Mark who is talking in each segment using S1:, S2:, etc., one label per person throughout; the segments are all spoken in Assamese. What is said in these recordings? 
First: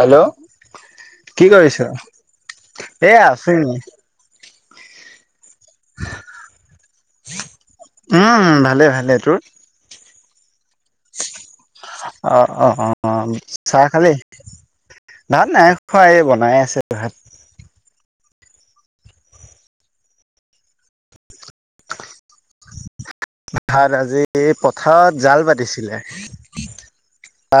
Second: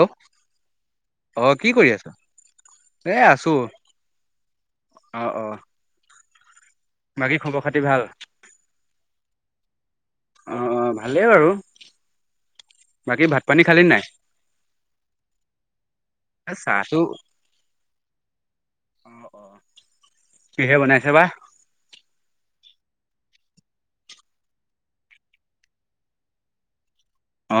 S1: হেল্ল'
S2: অ
S1: কি কৰিছ,
S2: কৰি আছ?
S1: এ আছি।
S2: অ', অ, বাকী খবৰ খাতি ভাল?
S1: উম, ভালে ভালে, তোৰ?
S2: অ অ', ভালে বাৰু।
S1: অ', অ, অ, অ,
S2: বাকী ভাত পানী
S1: চাহ
S2: নাই?
S1: খালি? ভাত নাই খোৱা এই
S2: এ
S1: বনাই আছে
S2: চাহটো
S1: ভাত।
S2: কিহে বনাইছে বা?
S1: ভাত আজি পথাৰত জাল পাতিছিলে।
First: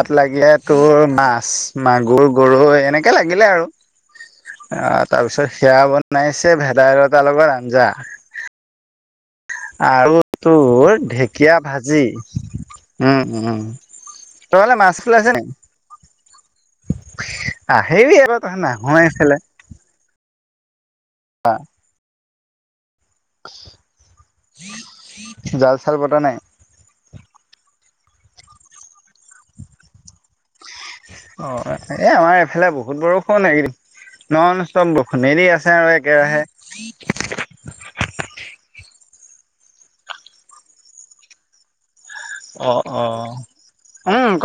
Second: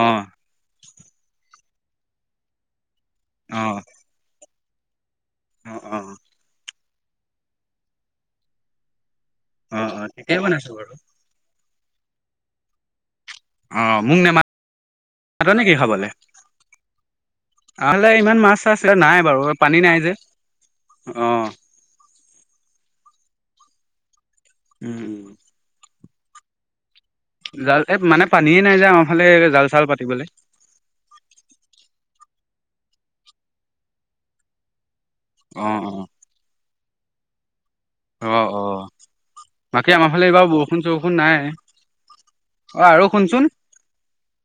S2: অ
S1: লাগে তোৰ মাছ মাগুৰ, গৰৈ এনেকে লাগিলে
S2: অ
S1: আৰু। আহ তাৰপিছত
S2: অ
S1: সেয়া
S2: অ
S1: বনাইছে ভেদাইলতাৰ লগত আঞ্জা।
S2: অ অ
S1: আৰু
S2: ঠিকেই বনাইছো
S1: তোৰ
S2: বাৰু
S1: ঢেকীয়া ভাজি। উম, উম,
S2: অ মোক নেমাত
S1: তহতে মাছ ফুলাইছে নি?
S2: নেকি খাবলে? আহলে ইমান মাছ চাছ নাই বাৰু পানী
S1: [unintelligible]
S2: নাই যে অ', উম উম
S1: জাল চাল পতা নাই?
S2: জাল এই মানে পানীয়ে নাই যোযৱা আমাৰ ফালে জাল চাল পাতিবলৈ
S1: অ এ আমাৰ এইফালে বহুত বৰষুণ এককেইদিন নন ষ্টপৰ শুণদি
S2: অ
S1: আছে
S2: অ
S1: আৰু একেৰাহে
S2: অ অ বাকী আমাৰ ফালে এইবাৰ বৰষুণ চৰষুণ নাই
S1: অঁ
S2: আৰু
S1: অ
S2: শুনচোন
S1: উম ক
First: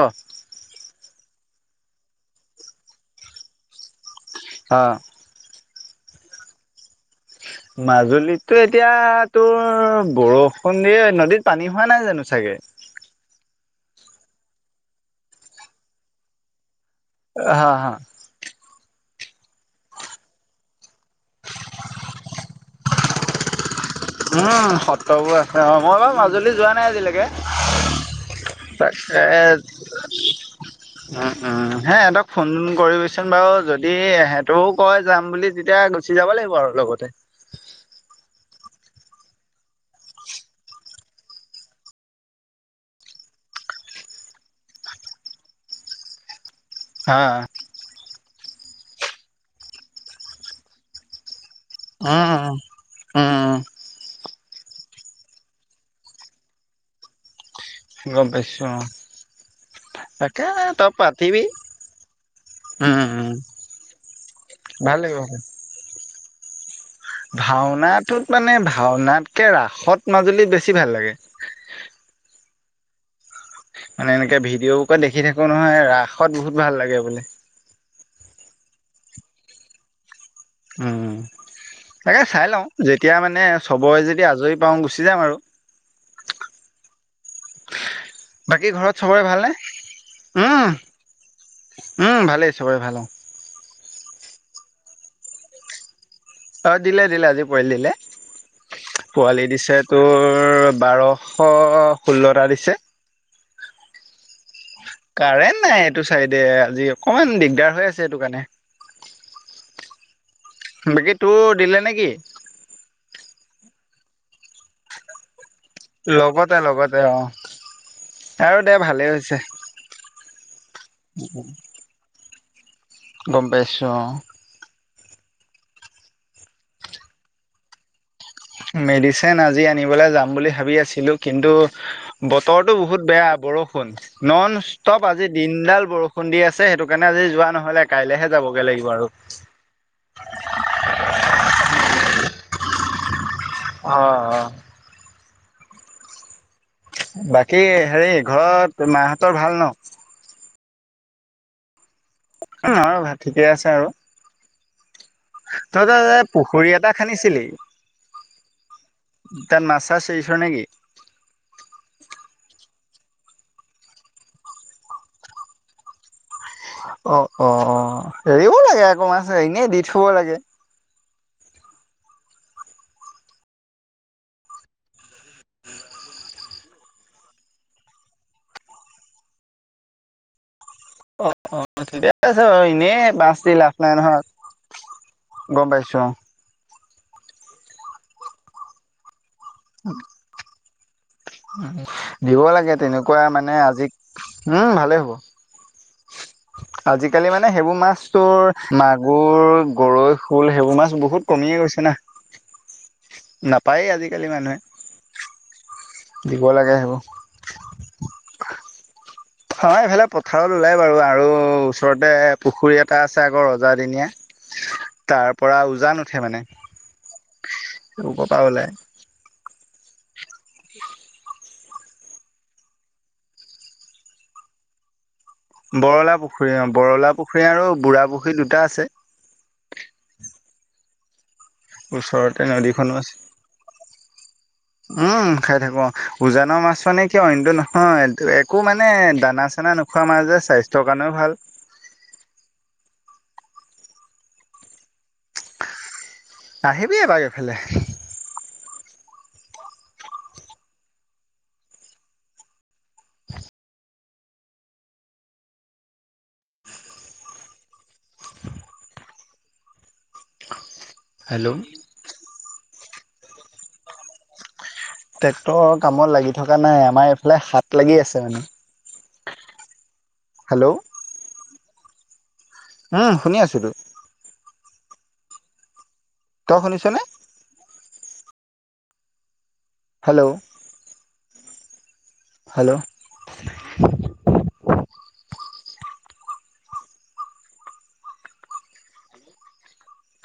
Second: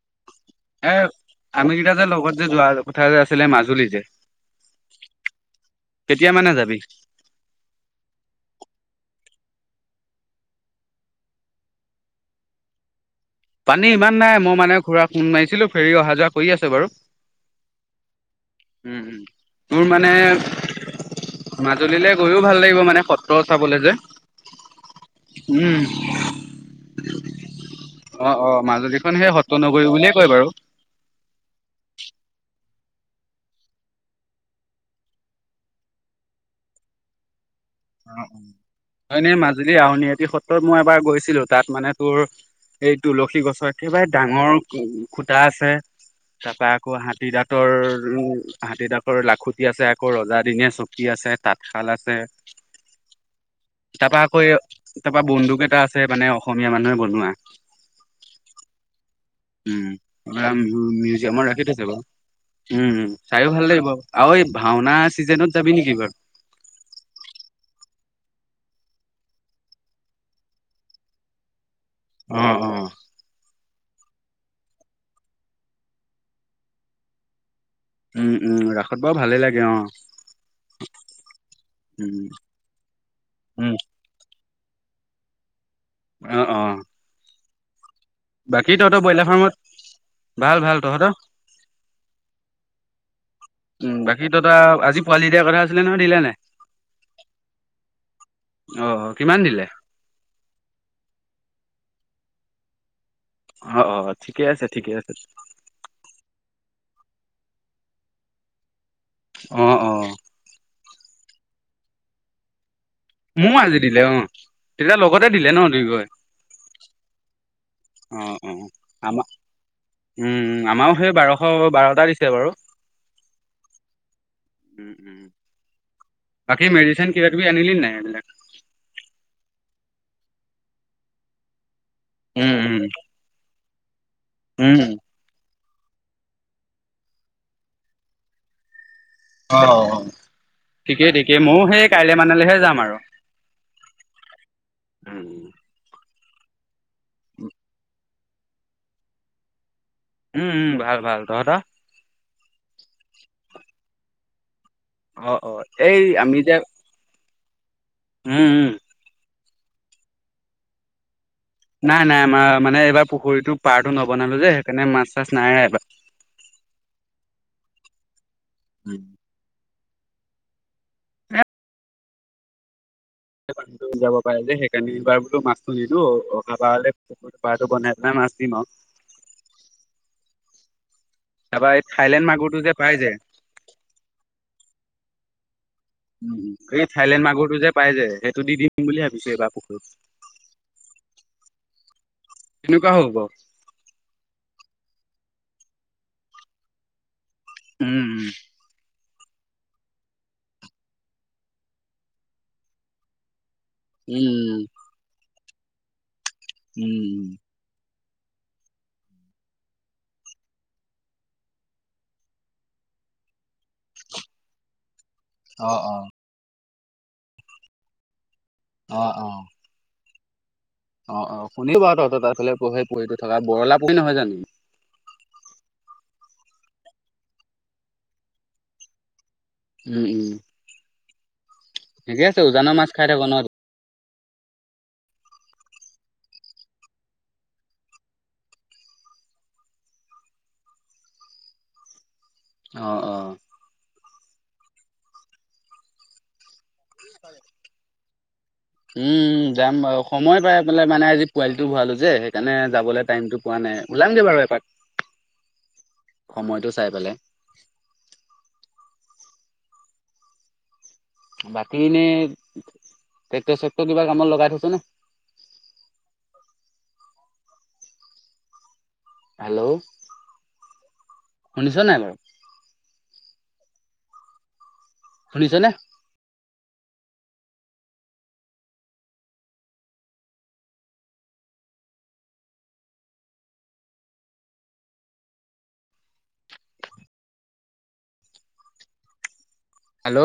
S2: এ আমি কেইটা যে লগত যে যোৱা কথা যে আছিলে মাজুলী যে
S1: অ।
S2: কেতিয়া মানে যাবি?
S1: মাজুলীততো এতিয়া তোৰ বৰষুণ দিয়ে নদীত পানী হোৱা নাই জানো চাগে? গে।
S2: পানী ইমান নাই মই মানে খুৰা ফুণ মাৰিছিলো ফেৰি অহা যোৱা কৰি আছে বাৰু!
S1: হা হা।
S2: উম উম তোৰ মানে মাজুলীলৈ গৈও ভাল লাগিব মানে সত্ৰ চাবলে যে,
S1: অঁ, সত্ৰবোৰ আছে অ
S2: উম।
S1: মই বাৰু মাজুলী যোৱা নাই আজিলৈকে।
S2: অ অ মাজুলীখন সেই
S1: তাকে
S2: সত্ৰ নগৰী বুলিয়ে কয় বাৰু।
S1: উম উম এ হেতক ফোন উম, কৰিবিচোন বাৰু যদি হেটও কয় যাম বুলি তেতিয়া গুচি যাব লাগিব আৰু লগতে। [inaudible]
S2: অ হয়নে মাজুলীৰ আউনিআটী সত্ৰত মই এবাৰ গৈছিলো তাত মানে তোৰ? এই তুলসী গছৰ একেবাৰে ডাঙৰ খুতা আছে। তাৰ পৰা আকৌ
S1: হা
S2: হাতী দাঁতৰ উ হাতীডাতৰ লাখুটি আছে আকৌ ৰজ দিনীয়া চকি আছে তাঁতশাল আছে।
S1: অঁ, অঁ।
S2: হয় তাৰপৰা বন্দুক এটা আছে মানে অসমীয়া মানুহে বনোৱা।
S1: গম পাইছো অঁ।
S2: উম মিউজিয়ামৰ ৰাখী থৈছে বাৰু! উম, উম চাইও ভাল লাগিব আৰু এই
S1: ভাল
S2: ভাওনা
S1: লাগিব।
S2: চিজনত যাবি নেকি বাৰু?
S1: ভাওনাটোত মানে ভাওনাতকে ৰাসত মাজুলী বেছি ভাল লাগে।
S2: অঁ, অঁ।
S1: মানে এনেকে ভিডিঅ' বুকত দেখি থাকো নহয় ৰাসত বহুত ভাল লাগে বোলে
S2: উম উম ৰাসত বাৰু ভালে লাগে অ
S1: উম তাকে
S2: উম।
S1: চাই লও যেতিয়া মানে চবৰে যদি আজৰি পাওঁ গুচি যাম আৰু
S2: অ অ
S1: বাকী
S2: তহঁতৰ
S1: ঘৰত সবৰে
S2: ব্ৰইলাৰ ফাৰ্মত
S1: ভালনে
S2: ভাল ভাল তহঁতৰ?
S1: উম উম ভালেই চবৰে ভাল অ
S2: উম বাকী ত তই আজি পোৱালি দিয়াৰ কথা আছিলে নহয় দিলে নাই
S1: অ দিলে দিলে আজি পোৱালি দিলে
S2: অ কিমান
S1: পোৱালি
S2: দিলে?
S1: দিছে তোৰ বাৰশ ষোল্লটা দিছে
S2: অ অ ঠিকে আছে ঠিকে আছে
S1: কাৰেণ্ট নাই এইটো চাইডে আজি অকমান দিগদাৰ হৈ আছে এইটো কাৰণে
S2: অ অ
S1: বাকী তোৰ দিলে নেকি
S2: মো আজি দিলে অ তেতিয়া লগতে দিলে ন দুয়োঘৰে
S1: লগতে লগতে অ
S2: অ অ
S1: আৰু দে ভালেই
S2: আমাৰ
S1: হৈছে
S2: উম আমাৰও সেই বাৰশ বাৰটা দিছে বাৰু
S1: গম পাইছোঁ অ
S2: উম উম বাকি মেডিচিন কিবা কিবি আনিল নাই এইবিলাক
S1: মেডিচিন আজি আনিবলে যাম বুলি ভাবি আছিলো কিন্তু
S2: উম
S1: বতৰৰতো
S2: উম
S1: বহুত বেয়া বৰষুণ নন
S2: উম
S1: ষ্টপ আজি দিনডাল বৰষুণ দি আছে সেইটো কাৰণে আজি যোৱা নহলে কাইলৈহে যাবগে লাগিব আৰু
S2: ঠিকেই ঠিকেই ময়ো সেই কাইলে মানলৈহে যাম আৰু
S1: অ' অ
S2: উম
S1: বাকী হেৰি ঘৰত মাহঁতৰ ভাল ন।
S2: উম ভাল ভাল তহতৰ
S1: আৰু ভাত ঠিকে আছে আৰু
S2: অ অ এই
S1: তহতৰ
S2: আমি যে
S1: পুখুৰী এটা খান্দিছিলি
S2: উম উম
S1: তাত মাছ চাচ দিছ নে কি?
S2: নাই নাই আমাৰ মানে এইবাৰ পুখুৰীটো পাৰটো নবনালো যে সেইকাৰণে মাছ চাছ নাই এইবাৰ
S1: অ -অ -অ হেৰিব লাগে অক মা এনেই দি থব লাগে
S2: পানীটো যাব পাৰে যে সেইকাৰণে এইবাৰ বোলো মাছটো নিিলো অহা পাৰ পটো বনাই সাত দিনত
S1: [inaudible] অ -অ
S2: তাৰপৰা এই
S1: ঠিকে
S2: থাইলেণ্ড
S1: আছে ব
S2: মাগুৰটো যে পাই
S1: এনেই
S2: যে
S1: বাছ দি লাভ নাই নহয় গম পাইছো
S2: উ এই থাইলেণ্ড মাগুৰটো যে পাই যে সেইটো দি দিম বুলি ভাবিছো এইবাৰ পুখুৰীত।
S1: দিব লাগে
S2: কেনেকুৱা হ'ব
S1: তেনেকুৱা
S2: বাৰু?
S1: মানে আজি উম ভালে হ'ব আজিকালি মানে সেইবোৰ মাছ
S2: উম,
S1: তৰ ম এইবোৰ গৰৈ শোল সেইবোৰ মাছ বহুত কমিয়ে গৈছে না ন পায়েই আজিকালি
S2: উম,
S1: মানুহে দিব লাগে সেইবোৰ
S2: উম,
S1: অ' এইফালে পথাৰত ললে বাৰু আৰু ওচৰতে পুখুৰী এটা আছে আকৌ ৰজাদিনীয়া তাৰ পৰা
S2: অ',
S1: উজান
S2: অ',
S1: উঠে মানে উ,
S2: অ -অ অ 'অ' শুনো বাৰু তহঁতৰ তাৰফালে থকা বগলা পুহি নহয় জানো।
S1: বৰলা পুখুৰী অ বৰলা পুখুৰী আৰু বুঢ়া পুখুৰী দুটা আছে।
S2: উম, উম ঠিকে
S1: ওচৰতে
S2: আছে উজানৰ মাছ
S1: নদীখনো
S2: খাই
S1: আছে
S2: থাকো ন।
S1: উম, খাই থাকো উজানৰ মাছ মানে কিয় ইন্তু নহয়। একো মানে দানা চানা নাই নোখোৱা মাজে যে স্বাস্থ্যৰ কাৰণেও ভাল।
S2: অ',
S1: আহিবি বাৰু এইফালে
S2: উম যাম ব সময় পাই পাই মানে আজি পোৱালিটো ভৰালো যে সেইকাৰণে যাবলৈ টাইমটো পোৱা নাই। ওলামগে বাৰু এপাক।
S1: উ,
S2: সময়টো চাই পেলাই।
S1: [inaudible]
S2: বাকী এনে ট্ৰেক্টৰ চেক্টৰ কিবা কামত লগাই থৈছা নে।
S1: ট্ৰেক্টৰৰ কামত লাগি থকা নাই আমাৰ এইফালে সাত লাগি আছে মানে
S2: হেল্ল'
S1: হেল্ল'
S2: শুনিছ নাই বাৰু
S1: উম শুনি আছো তো।
S2: শুনিছনে?
S1: তই শুনিছেনে। Hello hello
S2: hello